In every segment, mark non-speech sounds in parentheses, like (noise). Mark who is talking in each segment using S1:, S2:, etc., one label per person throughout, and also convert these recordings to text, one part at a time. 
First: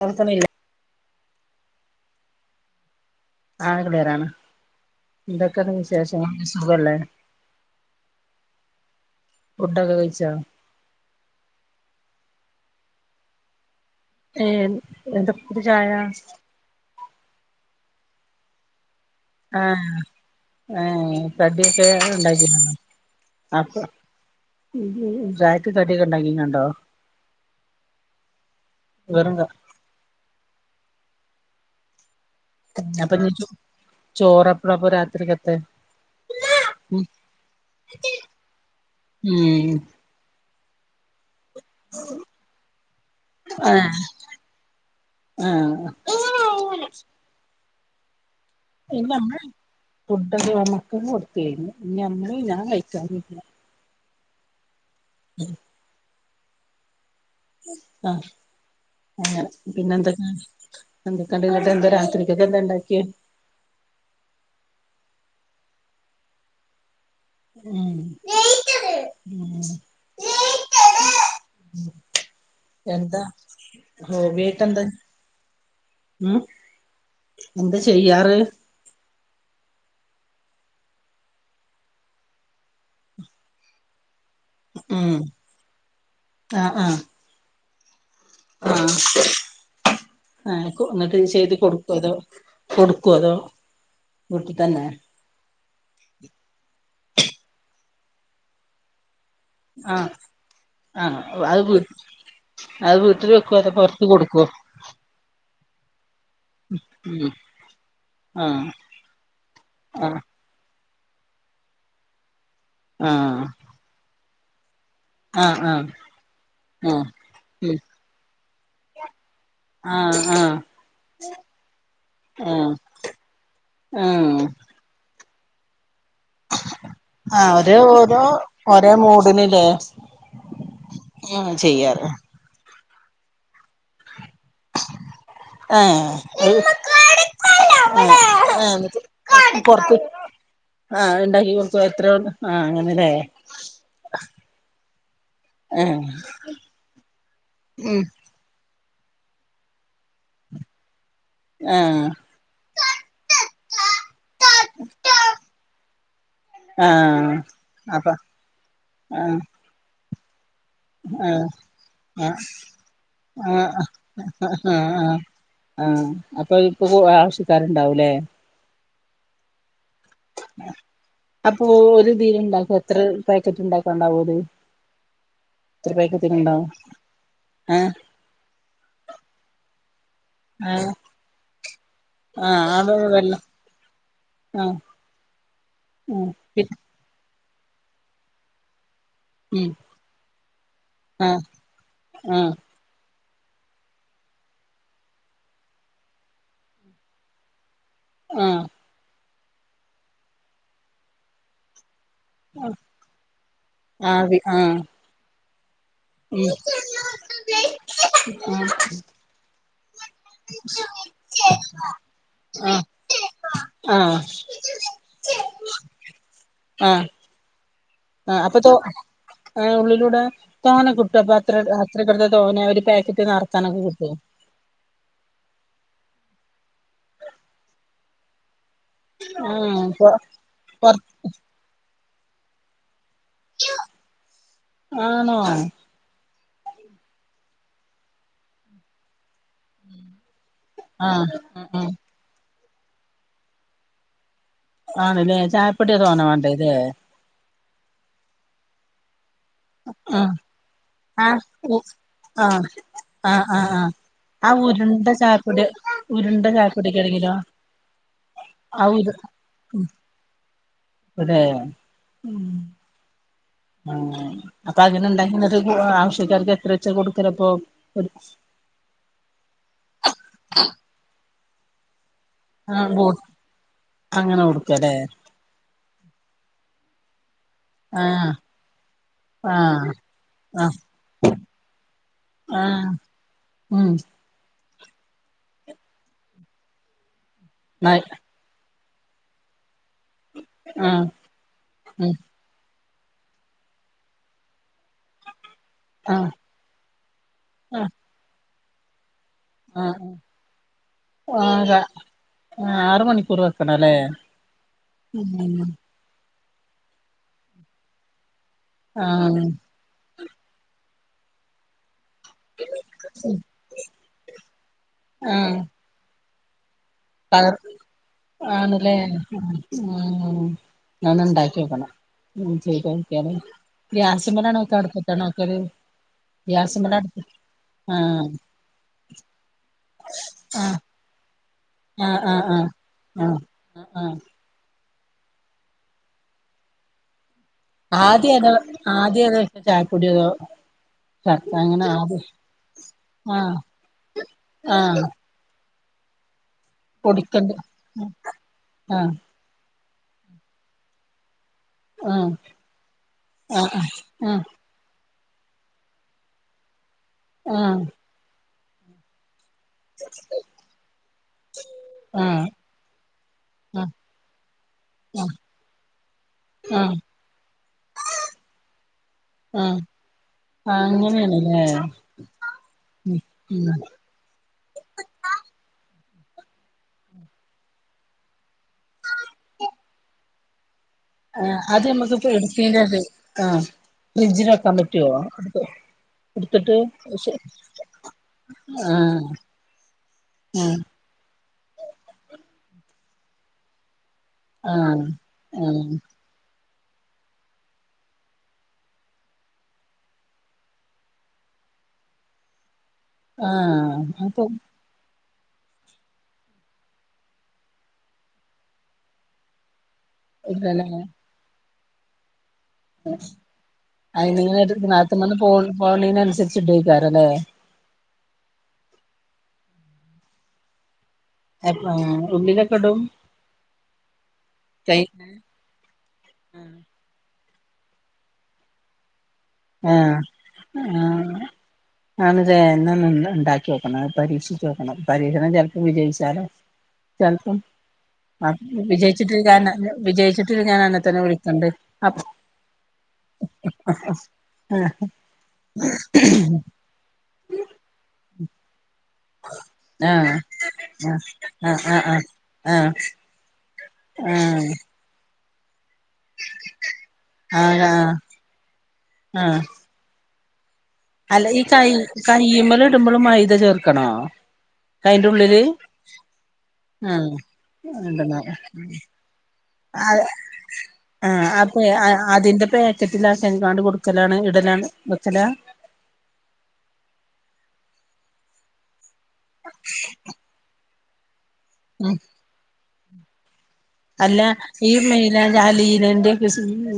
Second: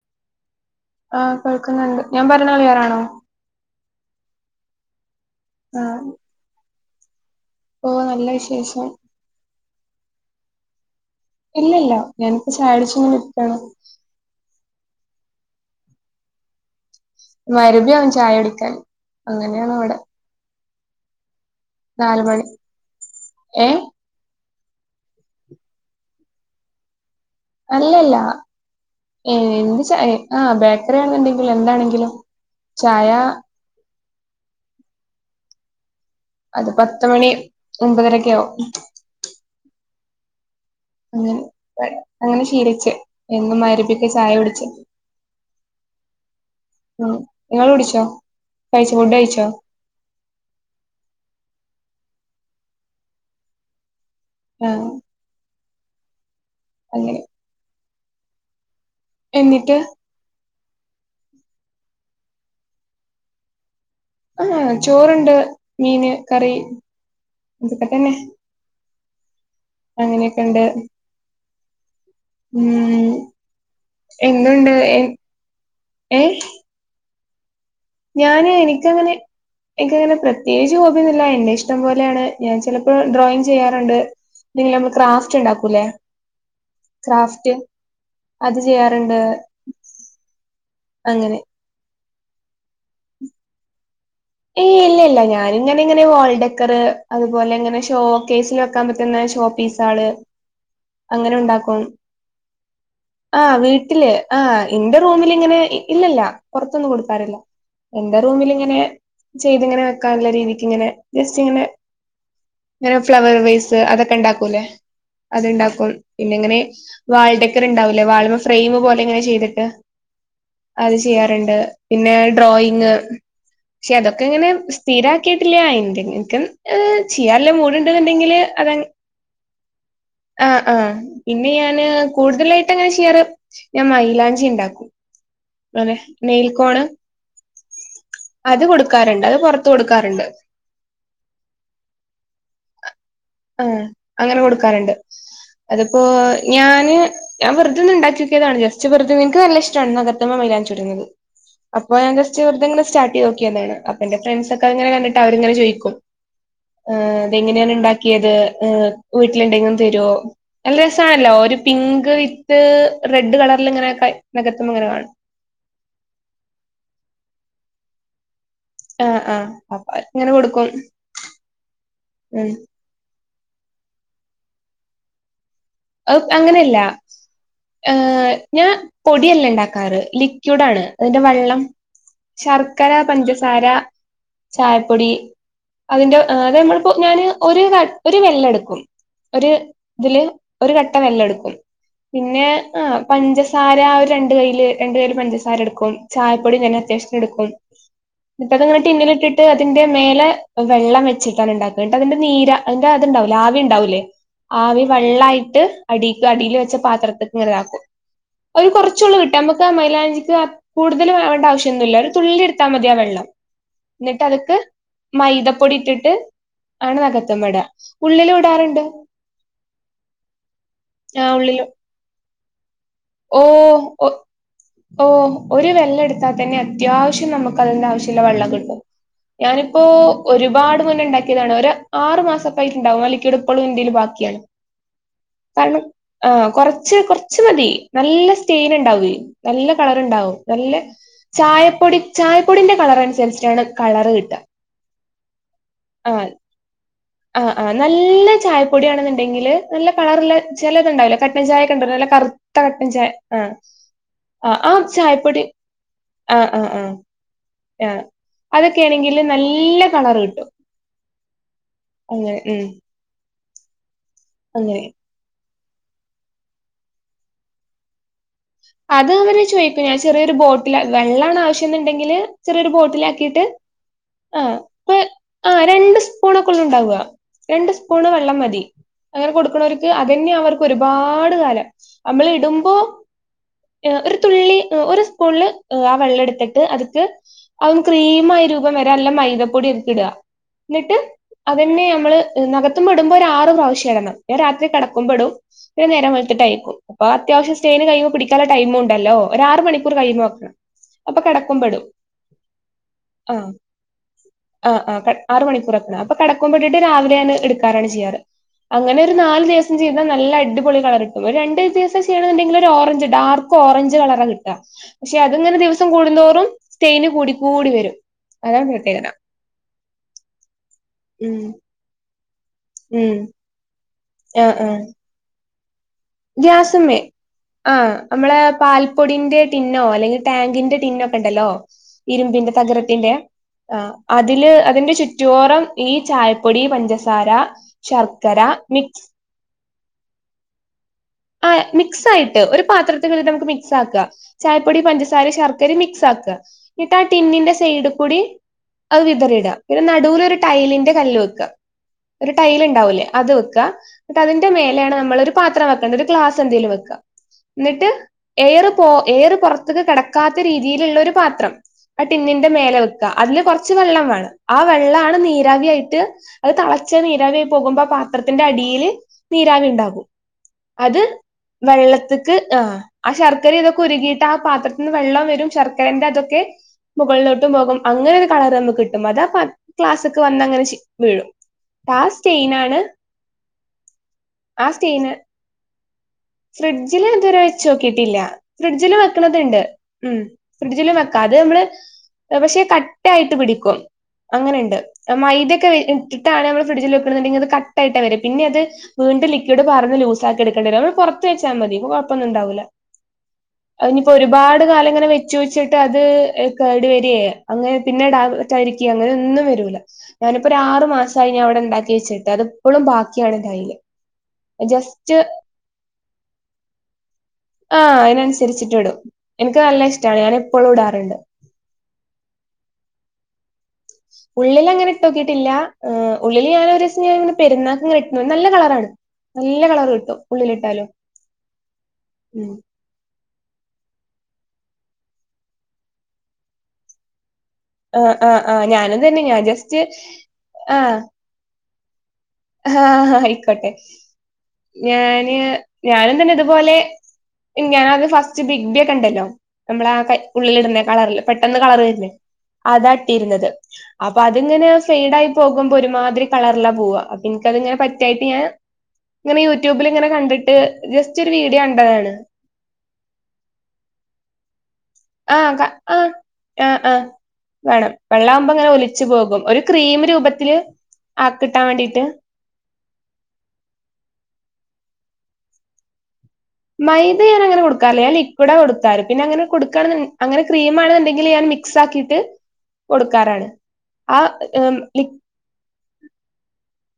S1: കേൾക്കുണില്ല
S2: ആഹ് കേൾക്കുന്നുണ്ട് ഞാൻ പറയണ് ക്ലിയറാണോ
S1: ആ ക്ലിയറാണ് എന്തൊക്കെ ഇണ്ട് വിശേഷങ്ങള് സുഖല്ലേ
S2: ഓ നല്ല വിശേഷം
S1: ഫുഡൊക്കെ കഴിച്ചോ
S2: ഇല്ല ഇല്ല ഞാനിപ്പോ ചായ കുടിച്ചോണ്ട് ഇരിക്കാണ്
S1: ഏഹ് എന്താ ഇപ്പൊരു ചായ
S2: മഗ് രിബി ആവും ചായ കുടിക്കാൻ അങ്ങനെയാണ്
S1: ആഹ്
S2: ഇവിടെ
S1: ഏഹ് കടിയൊക്കെ
S2: നാല് മണി
S1: ഇണ്ടാക്കിയിരുന്നോ അപ്പൊ
S2: ഏഹ്
S1: ചായക്ക് കടിയൊക്കെ ഉണ്ടാക്കിക്ക്ണ്ണ്ടോ
S2: അല്ലല്ല
S1: വെറും
S2: ഏ
S1: ക
S2: എന്ത് ചായ ബേക്കറി ആണുണ്ടെങ്കിലും എന്താണെങ്കിലും ചായ
S1: അപ്പൊ ഇഞ്ഞി ചോറ് എപ്പഴാ അപ്പൊ രാത്രിക്കത്തെ ഉം
S2: അത്പത്തു മണി ഒമ്പതരക്കെയാവും
S1: ഉം
S2: അങ്ങനെ അങ്ങനെ ശീലച്ച് എന്നും
S1: ആ
S2: മഗ് രിപിക്ക് ചായ കുട്ച്
S1: ആ
S2: ഉം ഇങ്ങള് കുടിച്ചോ കഴിച്ചോ
S1: ഇനി
S2: ഫുഡ്
S1: നമ്മള്
S2: കഴിച്ചോ
S1: ഫുഡ് ഒക്കെ മക്കക്ക് കൊടുത്തിരുന്നു ഇനി നമ്മള് ഞാൻ കഴിക്കാറില്ല
S2: ഓ
S1: ഉ
S2: അങ്ങനെ
S1: ആഹ് അങ്ങനെ
S2: എന്നിട്ട്
S1: പിന്നന്തൊക്ക ഉം എന്തൊക്കെണ്ട് എന്താ രാത്രിക്കൊക്കെ എന്താ ഉണ്ടാക്കിയ
S2: ആഹ് ചോറ് ഉണ്ട് മീന് കറി
S1: ഉം
S2: ഇതൊക്കെ തന്നെ
S1: ഉം
S2: അങ്ങനെയൊക്കെണ്ട് ഉം
S1: എന്താ
S2: എന്ത്
S1: ഹോബിയായിട്ട്
S2: ഉണ്ട്
S1: എന്താ
S2: എൻ
S1: ഉം
S2: ഏഹ്
S1: എന്താ ചെയ്യ്
S2: ഞാന് എനിക്കങ്ങനെ എനിക്കങ്ങനെ പ്രത്യേകിച്ച് ഹോബിയൊന്നുല്ല എന്റെ ഇഷ്ടം പോലെയാണ് ഞാൻ ചിലപ്പോ ഡ്രോയിങ് ചെയ്യാറുണ്ട് പിന്നെമ്മള്
S1: ഉം
S2: ക്രാഫ്റ്റ് ഉണ്ടാക്കൂലെ
S1: ആഹ് ആഹ്
S2: ക്രാഫ്റ്റ് അത്
S1: ആഹ്
S2: ചെയ്യാറുണ്ട്
S1: അ ഇങ്ങക്ക്
S2: അങ്ങനെ
S1: ചെയ്ത് കൊടുക്കെ അതോ കൊടുക്കോ അതോ വീട്ടിൽ
S2: ഏയ്
S1: തന്നെ
S2: ഇല്ല ഇല്ല ഞാൻ ഇങ്ങനെ ഇങ്ങനെ വോൾ ഡെക്കർ അതുപോലെ ഉങ്ങനെ ഷോകേസിൽ വെക്കാൻ പറ്റുന്ന ഷോപ്പ പിസാള്
S1: ആഹ് ആഹ്
S2: അങ്ങനെ
S1: അത് വീ
S2: ഉണ്ടാക്കും
S1: അത് വീട്ടിൽ വെക്കോ
S2: ആഹ്
S1: അതോ പൊറത്ത്
S2: വീട്ടില്
S1: കൊടുക്കോ
S2: ആഹ് എന്റെ റൂമിലിങ്ങനെ ഇല്ലല്ല പുറത്തൊന്നും
S1: ഉം
S2: കൊടുക്കാറില്ല എന്റെ
S1: ആഹ്
S2: റൂമിലിങ്ങനെ
S1: ആഹ്
S2: വെക്കാനുള്ള രീതിക്ക് ഇങ്ങനെ ജസ്റ്റ്‌ ഇങ്ങനെ
S1: ആഹ്
S2: ഫ്ലവർവേസ് അതൊക്കെ ഉണ്ടാക്കൂല്ലേ അത്
S1: ആഹ് ആഹ്
S2: ഇണ്ടാക്കും. പിന്നെങ്ങനെ
S1: ആഹ്
S2: വാൾഡക്കർ
S1: ഉം
S2: ഉണ്ടാ ലെ വാൽവ് ഫ്രയിം പോലെങ്ങനെ ചെയ്തി
S1: ആഹ് ആഹ്
S2: അത് ചെയ്യാറുണ്ട് പിന്നെ
S1: ആഹ്
S2: ഡ്രോയിങ് പക്ഷെ അതൊക്കെ
S1: ആഹ്
S2: ഇങ്ങനെ സ്ഥിരാക്കിയിട്ടില്ല. എന്തെങ്കിലൊക്കെ ഏ ചെയ്യാന്ല്ല
S1: ആഹ് ഓരോ ഓരോ
S2: മൂടണ്ടെന്നണ്ടെങ്കില് അത
S1: ഓരോ മൂഡിനില്ലേ
S2: ആ ആഹ പിന്നെ
S1: ആഹ്
S2: ഞാന്
S1: ചെയ്യാറ്
S2: കൂടുതലായിട്ട് ങ്ങനെ ചെയ്യാറ് ഞാൻ മൈയിലാഞ്ചി ഉണ്ടാക്ക അതെ നെയ്ൽക്കോണ്
S1: ആ
S2: അത്
S1: ആന്നിട്ട്
S2: പുറത്ത്
S1: പൊറ്ത്ത്
S2: കൊടുക്കാറുണ്ട്
S1: ആഹ് ഉണ്ടാക്കികൊടുകു എത്രവേ ആഹ് അങ്ങനെല്ലേ
S2: ആ അങ്ങനെ കൊടുക്കാറുണ്ട്.
S1: ആ
S2: അതിപ്പോ ഞാന് ഞൻ വെറുതൊന്ന്
S1: ഉം
S2: ഉണ്ടാക്കി നോക്കിയതാണ് ജസ്റ്റ് വെറുത എനിക്ക് നല്ല ഇഷ്ടമാണ് നഗത്തിമ്മ മൈലാഞ്ചി ഇടുന്നത്
S1: ആ
S2: അപ്പൊ ഞാൻ ജസ്റ്റ് വെർതങ്ങനെ സ്റ്റാർട്ട് ചെയ്ത് നോക്കിയതാണ് അപ്പോ എന്റെ ഫ്രണ്ട്സ് ഒക്കെ അതിങ്ങനെ കണ്ടിട്ട് അവരിങ്ങനെ ചോദിക്കും
S1: ആ
S2: ഏ അതെങ്ങനെയാണ്
S1: അപ്പ
S2: ഉണ്ടാക്കിയത് ഏഹ്
S1: ആ
S2: വീട്ടില് എന്തെങ്കിലും തരുമോ? നല്ല
S1: ആ
S2: രസമാണല്ലോ ഒരു പിങ്ക്
S1: ആ ആ
S2: വിത്ത് റെഡ് കളറിൽ ഇങ്ങനെ നഗത്തുമ്മെ ഇങ്ങനെ കാണും
S1: ആഹ് അപ്പൊ ഇപ്പൊ ആവശ്യക്കാരുണ്ടാവുംല്ലേ?
S2: ആഹ് ആഹ് അപ്പ ഇങ്ങനെ കൊടു
S1: അപ്പൊ ഒരുതില് ഉണ്ടാക്കുമ്പോ എത്ര പാക്കറ്റ് ഉണ്ടാക്കാൻ ഉണ്ടാവോത്?
S2: അത് അങ്ങനെയല്ല ആ ഞാൻ പൊടിയല്ല ഉണ്ടാക്കാറ് ലി
S1: ആ
S2: ക്യൂടാണ് അതിന്റെ വെള്ളം
S1: ആ അത്
S2: ശർക്കര
S1: വെള്ളം
S2: പഞ്ചസാര
S1: ആ
S2: ചായപ്പൊടി അതിന്റെ
S1: ആ
S2: അത് നമ്മള് ഇപ്പൊ ഞാന് ഒരു ഒരു വെള്ളം എടുക്കും ഒരു
S1: ഉം
S2: ഇതില് ഒരു കട്ട
S1: ആ
S2: വെല്ലെടുക്കും പിന്നെ- ആ പഞ്ചസാര ആ ഒരു രണ്ട് കയ്യിയില് രണ്ട കയില് പഞ്ചസാര എടുക്കും ചായപ്പൊടി ഞാൻ അത്യാവശ്യത്തിം എടുക്കും
S1: ആ
S2: എന്നിട്ടത് ഇങ്ങനെ ടിന്നിലിട്ടിട്ട് അതിന്റെ മേലെ വെള്ളം വെച്ചിട്ടാണ് ഉണ്ടാക്കുന്നത് എന്നട്ട് അതിന്റെ നീര അന്റെ അത്ണ്ടാവലേ ആവി ഉണ്ടാവൂലെ ആവി വെള്ളായിട്ട് അടിക്ക്
S1: ഉം
S2: അടിൽ വെച്ച പാത്രത്തക്ക ഇങ്ങ ഇതാക്കും
S1: ആഹ്
S2: അവര് കുറച്ചൂള് കിട്ട നമുക്ക് ആ മൈലാഞ്ചിക്ക് കൂടുതൽ വേണ്ട ആവിശ്യം ഒന്നുമല്ല ഒരു തുള്ളില എടുത്താൽ
S1: ആഹ്
S2: മതിയാ വെള്ളം
S1: ആഹ്
S2: എന്നിട്ട് അതക്ക് മൈദപ്പൊടി ഇട്ടിട്ട് ആണ്
S1: ആഹ്
S2: നഗത്തമ്പട ഉള്ളിൽ വിടാറുണ്ട്
S1: ആ ഉള്ളിലൂടെ തോനെ കിട്ടും
S2: ആഹ്
S1: അപ്പൊ അത്ര
S2: ഉള്ളിലും.
S1: അത്ര കൃത തോന്നെ അവര് പറ്റ്
S2: ഓ
S1: നടത്താനൊക്കെ
S2: ഒ
S1: കിട്ടോ
S2: ഓ ഒരു വെള്ളം എടുത്താൽ തന്നെ അത്യാവശ്യം നമുക്ക് അതിന്റെ ആവശ്യമില്ല വെള്ളം കിട്ടും ഞാനിപ്പോ
S1: ആഹ് പൊ
S2: ഒരുപാട്
S1: പൊർ
S2: മുന്ന ഉണ്ടാക്കിയതാണ് ഒരു ആറു മാസപ്പയിട്ടുണ്ടാവും അലിക്കട് എപ്പോളും ഇന്ത്യൽ ബാക്കിയാണ്
S1: ആണോ ആഹ്
S2: കാരണം കുറച്ച് കുറച്ച് മതി നല്ല സ്റ്റെയിൻ ഉണ്ടാവു നല്ല കളർ ഉണ്ടാവും നല്ല
S1: ആഹ് ആഹ്
S2: ചായപ്പൊടി ചായപ്പൊടിന്റെ കളർ അനുസരിച്ചട്ടാണ് കളറ് കിട്ടുക
S1: ആണല്ലേ ചായപ്പൊട്ടിയ തോന്ന വേണ്ട ഇതേ
S2: ആഹ ആ നല്ല ചായപ്പൊട ആണെന്നുണ്ടെങ്കില് നല്ല
S1: ആഹ്
S2: കളറില ചില ഇതുണ്ടാവില്ലോ
S1: ആഹ്
S2: കട്ടൻ ചായ ഒക്കെ
S1: ഉ
S2: ഉണ്ടാവ നല്ല കറുത്ത
S1: ആഹ്
S2: കട്ടൻ ചായ
S1: ആഹ്
S2: ആ
S1: ആഹ് ആഹ്
S2: ആ ആഹ ചായപ്പൊടി
S1: ഉരുണ്ട
S2: ആഹ ആഹ ആഹ
S1: ചായപ്പൊടിയൊക്കെ ആണെങ്കിലോ
S2: ആഹ
S1: ആ ഉരു
S2: അതൊക്കെയാണെങ്കില് നല്ല കളർ കിട്ടും
S1: അടെ
S2: ഉ ഉം
S1: ആ അപ്പൊ അങ്ങനെ ഉണ്ടിന ആവശ്യക്കാർക്ക് എത്ര വെച്ച കൊടുക്കലപ്പൊ
S2: അത് അവര് ചോദിക്കും ഞാൻ ചെറിയൊരു ബോട്ടിൽ വെള്ളാണ് ആവശ്യം എന്നുണ്ടെങ്കില് ചെറിയൊരു
S1: ആഹ്
S2: ബോട്ടില
S1: ബോ
S2: ആാക്കിയിട്ട് ആ
S1: അങ്ങനെ കൊടുക്കല്ലേ
S2: അപ്പ ആ രണ്ട് സ്പൂണൊക്കെള്ള ഉണ്ടാവുക രണ്ട് സ്പൂണ്
S1: ആഹ്
S2: വെള്ളം മതി അങ്ങനെ കൊടുക്കണവർക്ക്
S1: ആഹ്
S2: അതന്നെയ അവർക്ക്
S1: ആഹ്
S2: ഒരുപാട് കാലം നമ്മൾ ഇടുമ്പോ
S1: ആഹ് ഉം
S2: ഒരു തുള്ളി ഒരു സ്പൂണിൽ ആ വെള്ളം എടുത്തിട്ട് അതക്ക് അ
S1: ആഹ്
S2: ക്രീമായി ഒരു വരെല്ലാം മൈദപ്പൊടി എക്ക ഇടുക എന്നിട്ട് അതന്നെ
S1: ഉം
S2: നമ്മള് നകത്തുമ പെടുമ്പോ ഒ ആറു പ്രാവശ്യംടണം ഞാൻ രാത്രി കടക്കുമ്പോെടും പിന്ന നേര
S1: ആഹ്
S2: വെളുത്തിട്ട്യക്കും അപ്പൊ അത്യാവശം സ്റ്റെയിന്
S1: ആഹ്
S2: കഴിയുമ്പോ പിടിക്കാന ടൈം ഉണ്ടല്ലോ ഒരാർ മണിക്കൂർ
S1: ആഹ്
S2: കഴിയുമ്പോ നോക്കണം അപ്പൊ കിടക്കുമ പെടും
S1: ആഹ് ആഹ് ആറ് മണിക്കൂർ
S2: ആഹ
S1: വെക്കണല്ലേ
S2: ആഹ ആ ആറ
S1: ഉം
S2: മണിക്കൂർക്കണ അൊ കടക്ക പട്ടിട്ട് രാവിലെയാണ് എടുക്കാറാണ് ചെയ്യാറ് അങ്ങനെ ഒരു
S1: ആഹ്
S2: നാല് ദിവസം ചെയ്താ നല്ല അടിപൊളി കളർ ഇട്ടും ഒരു രണ്ട് ദിവസം ചെയ്യണണ്ടെങ്കിൽ ഒരു ഓറഞ്ച് ഡാർക്ക് ഓറഞ്ച് കളറ കിട്ടുക പക്ഷെ അതിങ്ങനെ
S1: ആഹ്
S2: ദിവസം കൂടുന്തോറും സ്റ്റെയിന് കൂടി
S1: കളർ
S2: കൂടി വരും അതാണ്
S1: ആണല്ലേ
S2: പ്രത്യേകത
S1: ഞന്ന
S2: ഉം
S1: ഉണ്ടാക്കി വക്കണം ഉ ശട്ട
S2: ഉം
S1: ഓക്കാല
S2: ആഹ്
S1: ഗ്യാസമരണോക്ക
S2: ആഹ്
S1: അടുപ്പത്തണോക്കല്
S2: ഗ്യാസുമ്മേ
S1: ഗ്യാസമലടത്തി
S2: ആഹ് അമ്മളെ പാൽപ്പൊടിന്റെ ടിന്നോ അല്ലെങ്കിൽ
S1: ആഹ്
S2: ടാങ്കിന്റെ ടിന്നൊക്കെ ഇണ്ടല്ലോ
S1: ആഹ് ആഹ്
S2: ഇരുമ്പിന്റെ തകരത്തിന്റെ
S1: ആഹ് ആഹ്
S2: ആഹ് അത് അതില് അതിന്റെ ചുറ്റുവോറം ഈ ചായപ്പൊടി പഞ്ചസാര
S1: ആദ്യ
S2: ശർക്കര
S1: ഏതാ
S2: മിക്സ്
S1: ആദ്യ ഏതാ ഇട്ടെ ചായപ്പൊടിയതോ
S2: ആയെ മിക്സ് ആയിട്ട് ഒരു പാത്രത്തിൽ ഒരിതമുക്ക്
S1: ആഹ്
S2: മിക്സ് ആക്ക, ചായപ്പൊടി
S1: ആഹ്
S2: പഞ്ചസാര ശർ ക്കരേം മിക്സ് ആക്കുക. എന്നിട്ട് ആ
S1: പൊടിക്കണ്ട
S2: ടിന്നിന്റെ സൈഡ് കൂടി അത്
S1: ആഹ്
S2: വിതറിട ഒരു നടൂല് ഒരു ടൈലിന്റെ കല്ല് വെക്ക
S1: ആഹ്
S2: ഒരു ടൈൽ ഇണ്ടാവൂലേ അത് വെക്കുക
S1: ആഹ് ആഹ്
S2: എന്നിട്ടതിന്റെ മേലെയാണ് നമ്മളൊരു പാത്രം വക് ക്ക. എന്നിട്ട് ക്ലാസ് എന്തേലും വെക്ക
S1: ആഹ്
S2: എന്നിട്ട് എയറ് പോ എയറ് പൊർ ത്ത്ക്ക് കടക്കാത്ത രീതിയിലുള്ള ഒരു പാത്രം ആ
S1: ആഹ്
S2: ടിന്നിന്റെ മേല വെക് അതില് കുറച്ച്
S1: ആഹ്
S2: വെള്ളം വേണം ആ വെള്ളാണ്
S1: ആഹ്
S2: നീരാവി ആയിട്ട് അത്
S1: ആഹ് ആഹ്
S2: തളച്ച നീരവി പോകുമ്പോ ആ പാത്രത്തിന്റെ അടിയില് നീരാവി
S1: ആഹ്
S2: ഇണ്ടാകും അത്
S1: അങ്ങനെയാണല്ലേ
S2: വെള്ളത്ത്ക്ക് ആഹ് ആ
S1: ഉം
S2: ശർക്കരീ
S1: ഉം
S2: തൊക്കെ ഉരുകീട്ട് ആ പാത്ര ന്ന് വെള്ളം വരും ശർക്കരേന്റെ അതൊക്കെ മുകൾലോട്ടും പോകും അങ്ങനൊരു കളറ് നമ്മുക്ക് കിട്ടും അതാ ഫസ്റ്റ് ക്ലാസ്സ്ക്ക് വന്നങ്ങനെ ശി
S1: ആഹ് അത് ഞമ്മക്ക്പ്പോ എട്ത്തയിന്റെഷേ ആഹ് ഫ്രിഡ്ജില് വെക്കാം പറ്റോ
S2: ഫ്രിഡ്ജില്ത് വരെ വെച്ചോക്കിട്ടില്ല ഫ്രിഡ്ജില്
S1: ആഹ്
S2: വെക്ക്ണത് ണ്ട് ഉം
S1: ആഹ്
S2: ഫ്രിഡ്ജില് വെ കാത് യമ്മള് പക്ഷെ കട്ടായിട്ട് പിടിക്കും അങ്ങനെണ്ട്
S1: ആഹ്
S2: അം മൈതക്കെ വെ
S1: ആഹ്
S2: ട്ടാണ് നമ്മൾ ഫ്രിഡ്ജില് വെക്ണ് ന്ന്ണ്ടെ ങ്കീ അത് കട്ടെയിട്ടാ വെരാ പിന്നെ അത് വീണ്ടും ലിക്വിഡ് പാർന്ന് ലൂസ് സാക്കി എട് കണ്ടി വരും നമ്മൾ പൊർത്ത് വെയ്ച്ചാ മതി അപ്പോ കൊഴപ്പൊന്നുണ്ടാവൂല
S1: ആഹ്
S2: അയ്നിപ്പോ ഒരു
S1: അപ്പം
S2: പാട് കാലം ങ്ങനെ വയ് ചോയ്ച്ചിട്ട് അത് ഏഹ് കേട് വെരെ അങ്ങനെ പിന്നെ ടാതെ ക്കാരിക്ക അങ്ങനെ ഒന്നും വരൂല ഞാനിപ്പോ ഒര് ആറ്
S1: ഇല്ലല്ലേ
S2: മാസായി ഞാൻ വിടെ ഇണ്ടാക്കി വെച്ചിട്ട് അത് പ്പളും ബാക്കിയാണ് കൈല് ജസ്റ്റ്
S1: നഖത്തുമ്മന്ന് പോൺ പോണീനൻസര്ച്ച്ട്ട് ആയ്ക്കാരം അല്ലേ
S2: ആഹ് അയിനൻസരിച്ചിട്ട് ഇടും എനിക്ക് നല്ല ഇഷ്ടാണ് ഞാനപ്പൊഴും ഇടാറുണ്ട്
S1: അര്‌ന്നോ ഉള്ളിലൊക്കെ ടും
S2: ഉള്ളിലങ്ങനെ ഇട്ടോക്കീട്ടില്ലാ എഹ് ഉള്ളില് ഞാന് ഒരോസം ഞൻെ ങ്ങനെ പെരുന്നാക്ക് ഇങ്ങനെ ഇട്ന്നു നല്ല കളറാണ് നല്ല കളർ
S1: ആഹ്
S2: കിട്ടും ഉള്ളിലിട്ടാലും
S1: ആഹ് ആണ്
S2: ഉം
S1: ലെ ന്നാ ന്നൊന്ന് ണ്ടാക്കി ക്കിയോക്കണം. പരീക്ഷിച്ചോക്കണം പരീക്ഷണം ചെൽപ്പോ വിജയിച്ചാലോ ചെൽപ്പം ആഹ്
S2: ഞാനും തന്നെ ഞാൻ
S1: വിജയിച്ചിട്ട്
S2: ജസ്റ്റ്
S1: ഞാൻന്നെ വിജയിച്ചിട്ട് ഞാന്
S2: ആഹ്
S1: അന്നെ തന്നെ വിളിക്കണ്ട്. അപ്
S2: ആഹ് അയിക്കോട്ടെ
S1: ആഹ്
S2: ഞാന് ഞാനെന്നെന്നെ ഇതുപോലെ ഞാനത് ഫസ്റ്റ് ബിഗ് ബി ഒക്കെ ഇണ്ടല്ലോ നമ്മള ആ കൈ
S1: ആഹ്
S2: ഉള്ളിലിടുന്ന കളറ് ല്ലെ പെട്ടെന്ന് കളർ
S1: ആഹ്
S2: വരുന്നേ
S1: ആഹ്
S2: അതാ
S1: ആഹ്
S2: ഇട്ടീരുന്നത്. അപ്പൊ
S1: ആഹ്
S2: അത് ങ്ങനെ
S1: ആഹ്
S2: ഫെയ്ഡ് ആയി പോകുമ്പോ ഒരുമാതിരി കളർലാ പോവാ ഇൻക്കത് ഇങ്ങനെ
S1: ആഹ് ആഹ്
S2: പറ്റായിട്ട് ഞാൻ ഇങ്ങനെ
S1: ആഹ്
S2: യൂട്യൂബില് ഇങ്ങനെ കണ്ടിട്ട് ജസ്റ്റ് ഒരു വീഡിയോ കണ്ടതാണ്
S1: തീയിമ്മല് ഇടുമ്പളും മൈദ ചേർക്കണോ അയിന്റെ
S2: ആ
S1: ഉള്ളില്
S2: ക- ആ ആ ആ
S1: ആഹ് ഉണ്ടെന്നാ
S2: പോം പോം ഒരു ക്രീ
S1: അതെ ആഹ് അപ്പൊ
S2: വേണ്ടിട്ട്
S1: ആ അതിന്റെ പാക്കറ്റില ആക്കിക്കാണ്ട് കൊടുക്കലാണ് ഇടലാണ് വിക്കലാ
S2: മൈദ ഞാനങ്ങനെ കൊടുക്കാറില്ല ഞാൻ ലിക്വിഡാ കൊടുക്കാറ് പിന്നെ അങ്ങനെ കൊടുക്കാണ്ന്ന് അങ്ങനെ ക്രീമാണ് ന്ന്ണ്ടെങ്കില് ഞാൻ മിക്
S1: ഉം
S2: ക്സാക്കിട്ട് കൊടുക്കാറാണ് ആഹ് ഏം ലിക്
S1: ലലാ ലീനന്റെ യ്ക്കെ കിസ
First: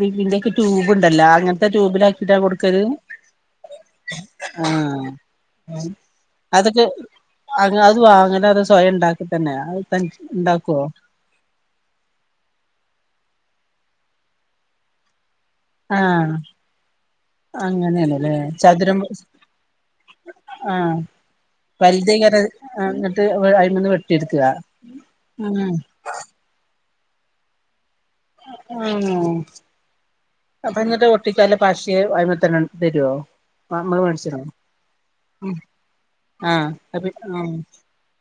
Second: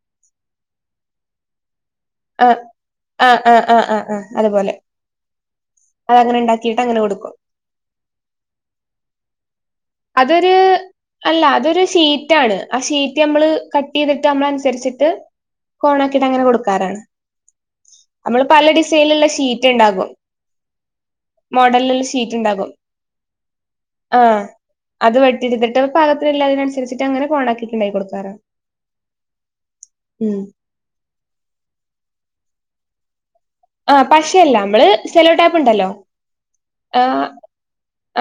S1: ബിഗ് ബിൻ്റെ ക്കെ ട്യൂബ്ഉണ്ടല്ലോ അങ്ങനത്തെ ട്യൂബിലാ ക്കിട്ടാ
S2: ആ
S1: കൊടുക്കല്
S2: ആ ആ ആ ആ ആ അതുപോലെ
S1: ആഹ് ഏം
S2: അതങ്ങനെ ഉണ്ടാക്കിയിട്ട്
S1: അതൊക്കെ
S2: അങ്ങനെ കൊടുക്കും
S1: അത് അത് വാങ്ങന അത് സ്വയം ഉണ്ടാക്കി തന്നെയാവ്
S2: അതൊരൂ അല്ല അതൊരു ഷീറ്റാണ് ആ ഷീറ്റ് നമ്മള് കട്ട് ചെയ്തിട്ട് നമ്മളൻസരിച്ചിട്ട് ക്കോണക്കിട്ട്
S1: ആഹ്
S2: അങ്ങനെ കൊടുക്കാറാണ്
S1: അങ്ങനെയാണല്ലേ
S2: അമ്മള് പല
S1: ചതുരം
S2: ഡിസൈൻ ല്ള്ള ഷീറ്റ്ണ്ടാകും
S1: ആഹ് വൽതെയ്കാരം അത്
S2: ഉണ്ടാകും
S1: ആഹ് എന്നിട്ട് അയിമന്ന്
S2: ആഹ്
S1: വെട്ടിട്ക്കാ
S2: അത് വെട്ടി ഇട്ത്തിട്ട് പാകത്തിൻ ള്ളെയിനൻസരിച്ചിട്ട് അങ്ങനെ കോണക്കിയിട്ട് ഇണ്ടാക്കി കൊടുക്കാറാ
S1: അഹ് ആഹ്
S2: ഉം
S1: അപ്പൊ എന്നിട്ട് ഒട്ടിക്കാൻല്ല പശെ അയ്മ തന്നെ തരുവോ നമ്മള്
S2: ആഹ്
S1: മേടിച്ചിണോ
S2: പശയല്ല അമ്മള് സെല്ലോടാപ്പ്ണ്ടല്ലോ
S1: ആഹ് അത്
S2: ആഹ്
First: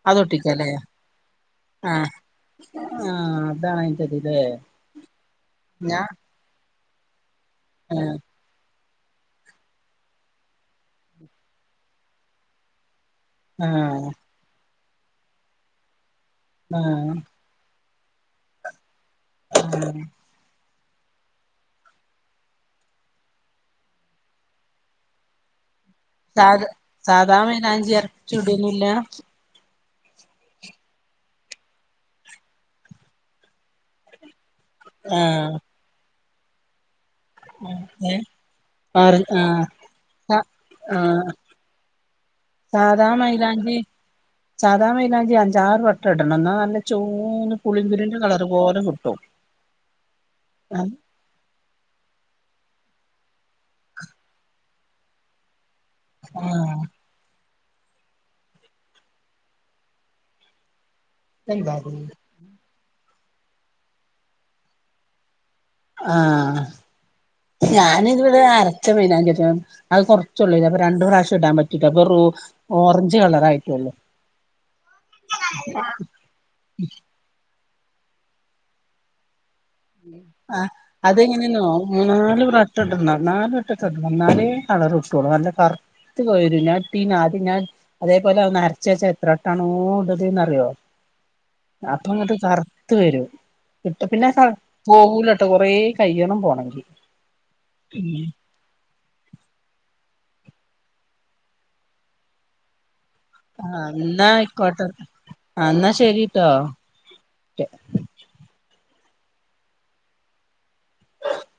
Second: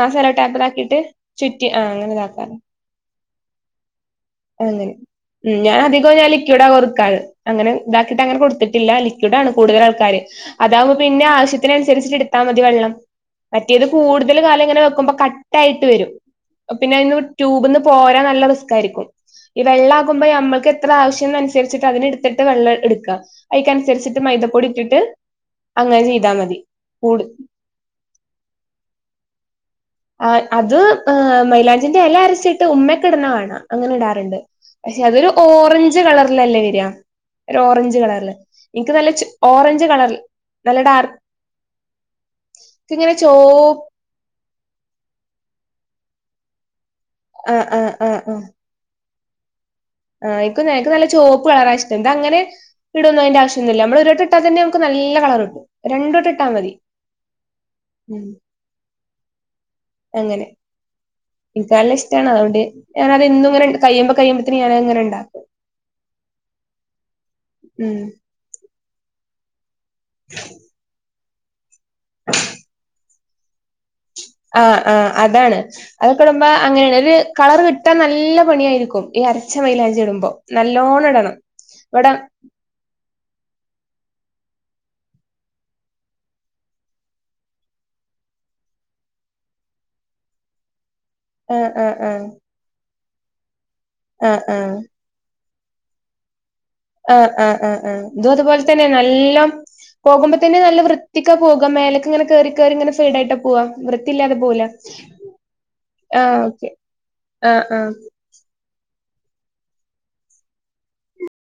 S2: ആഹ്
S1: അതൊട്ടിക്കല്ലേ
S2: സെലോടാപ്പിലാക്കീട്ട് ചുറ്റി ആഹ് അങ്ങനെ താക്കാ
S1: ആഹ് അതാണയ് (unintelligible)
S2: അങ്ങനെ ഉം ഞാൻ അധികം ഞാലിക്വിഡാ കൊട്ക്കാറ് അങ്ങനെ
S1: ആഹ്
S2: താക്കിട്ട് അങ്ങനെ കൊടുത്തിട്ടില്ലാലി ക്വിഡാണ് കൂടുതൽ ആൾക്കാര് അതാവുമ്പോ പിന്നെ ആവശ്യത്തിനനുസരിച്ചിട്ട് എടുത്താമതി വെള്ളം മറ്റീയത്
S1: ആഹ്
S2: കൂടുതൽ കാലങ്ങനെ വെക്കുമ്പോ കട്ട ആയിട്ട് വരും പിന്നെ അയിന്ന്
S1: ആഹ്
S2: വി ട്യൂബിൽ നിന്നുപോരാൻ നല്ല റിസ്കായിരിക്കും ഈ വെള്ളം
S1: ആഹ്
S2: ആകുമ്പോ ഞമ്മൾക്ക്. എത്ര ആവശ്യമെന്നനുസരിച്ചട്ട് അതിന് എടുത്തിട്ട് വെള്ളം എടുക്കുക അതിനനുസരിച്ചിട്ട് മൈദാപ്പൊടി ഇട്ടിട്ട് അങ്ങനെ ചെയ്യും.
S1: സാദ് സാദാമൈലാഞ്ചിയരച്ചിട്ടീലൊന്നുമില്ലാ
S2: ആഹ് അത്‌ മൈലാഞ്ചീന്റെയില അരച്ചിട്ട് ഉമ്മയൊക്കെയിടുന്ന കാണാം അങ്ങനെ ഇടാറുണ്ട്. പക്ഷേയതൊരു
S1: ആഹ്
S2: ഓറഞ്ചു കളറിലല്ലേ വരിക ഒരു
S1: ഏഹ്
S2: ഓറഞ്ചുകളറില് എനിക്കു നല്ല
S1: ആറ് ആഹ്
S2: ഓറഞ്ചു കളറില്
S1: സ
S2: നല്ലഡാർക്ക്
S1: ആഹ് സാധാ മൈലാഞ്ചി സാദാമൈലാഞ്ചി അഞ്ചാറു വട്ടമിടണം എന്നാനല്ല ചൂന്ന്
S2: ആഹ് ആഹ്
S1: പുളിങ്കുരുവിന്റെ
S2: ആഹ് ആഹ്
S1: കളർ പോലെ കിട്ടും
S2: ആഹ് ഇപ്പം (unintelligible) ചോപ്പുകളറായിഷ്ടം ഇതങ്ങനെ ഇടുവൊന്നതിന്റെയാവശ്യ ഒന്നുമില്ല നമ്മളൊരുവട്ടമിട്ടാൽ തന്നെ നമുക്ക് നല്ലകളറു കിട്ടും രണ്ടു വട്ടമിട്ടാൽ മതി ഉം അങ്ങനെ
S1: ഇതെന്താത്
S2: എനിക്കാണേലിഷ്ടമാണ് അതുകൊണ്ട് ഞാനത് ഇന്നുമിങ്ങനെ കഴിയുമ്പം കഴിയുമ്പത്തേക്കും ഞാനങ്ങനെ ഉണ്ടാക്കും.
S1: ആഹ്
S2: ഉം
S1: ഞാനിതുവരെ അരച്ചമൈലാഞ്ചിയിടും അത് കുറച്ചെയുള്ളൂ ഇതിപ്പൊ രണ്ടു പ്രാവശ്യം ഇടാൻപറ്റില്ല അപ്പൊ (unintelligible) ഓറഞ്ചുകളറായിട്ടുള്ളു
S2: ആഹ് ആഹ് അതാണ് അതൊക്കെയിടുമ്പം അങ്ങനെയുളളയൊരു കളർ കിട്ടാൻനല്ല പണിയായിരിക്കും ഈ അരച്ച മൈയിലാഞ്ചിയിടുമ്പോ
S1: ആഹ്
S2: നല്ലോണമിടണം ഇവിടെ
S1: ഇട്ടിട്ടുണ്ടോ ഞാനുമിട്ടിട്ടുണ്ട് എന്നാലെകളറ്കിട്ടുവുളളൂ നല്ല കറക്റ്റ് കിളിർത്തുപോലുംമില്ല ഞാനൊത്തിരി നാട്ടിഞാൻ അതേപോലെയൊന്നരച്ച വെച്ച എത്രവട്ടണോ ഇടുന്നേന്നറിയാവോ
S2: ആഹ് ആഹ്
S1: അപ്പൊ
S2: ആഹ്
S1: അങ്ങിട്ടുകറുത്തു വരും ഇപ്പ പിന്നെ
S2: ആഹ്
S1: കറു
S2: ആഹ്
S1: പോകൂലേട്ടോ കൊറേ കഴിയണം പോണെങ്കിൽ
S2: ആഹ് ആഹ് ആഹ് ആഹ് ഇതുമതുപോലെ ത പോകുമ്പത്തേനെ നല്ല പോകുമ്പോത്തേനുനല്ല വൃത്തിക്കുപോകും മേലേക്കിങ്ങനെ കേറി കേറിയിങ്ങനെ സൈഡായിട്ട് പോവും
S1: ആഹ് എന്നാ
S2: വൃത്തില്ലാതെ പോവില്ല
S1: ആയിക്കോട്ടെ ആഹ് എന്നാ
S2: ആഹ്
S1: ശരിട്ടോ
S2: ഓക്കെ ആഹ് ആഹ്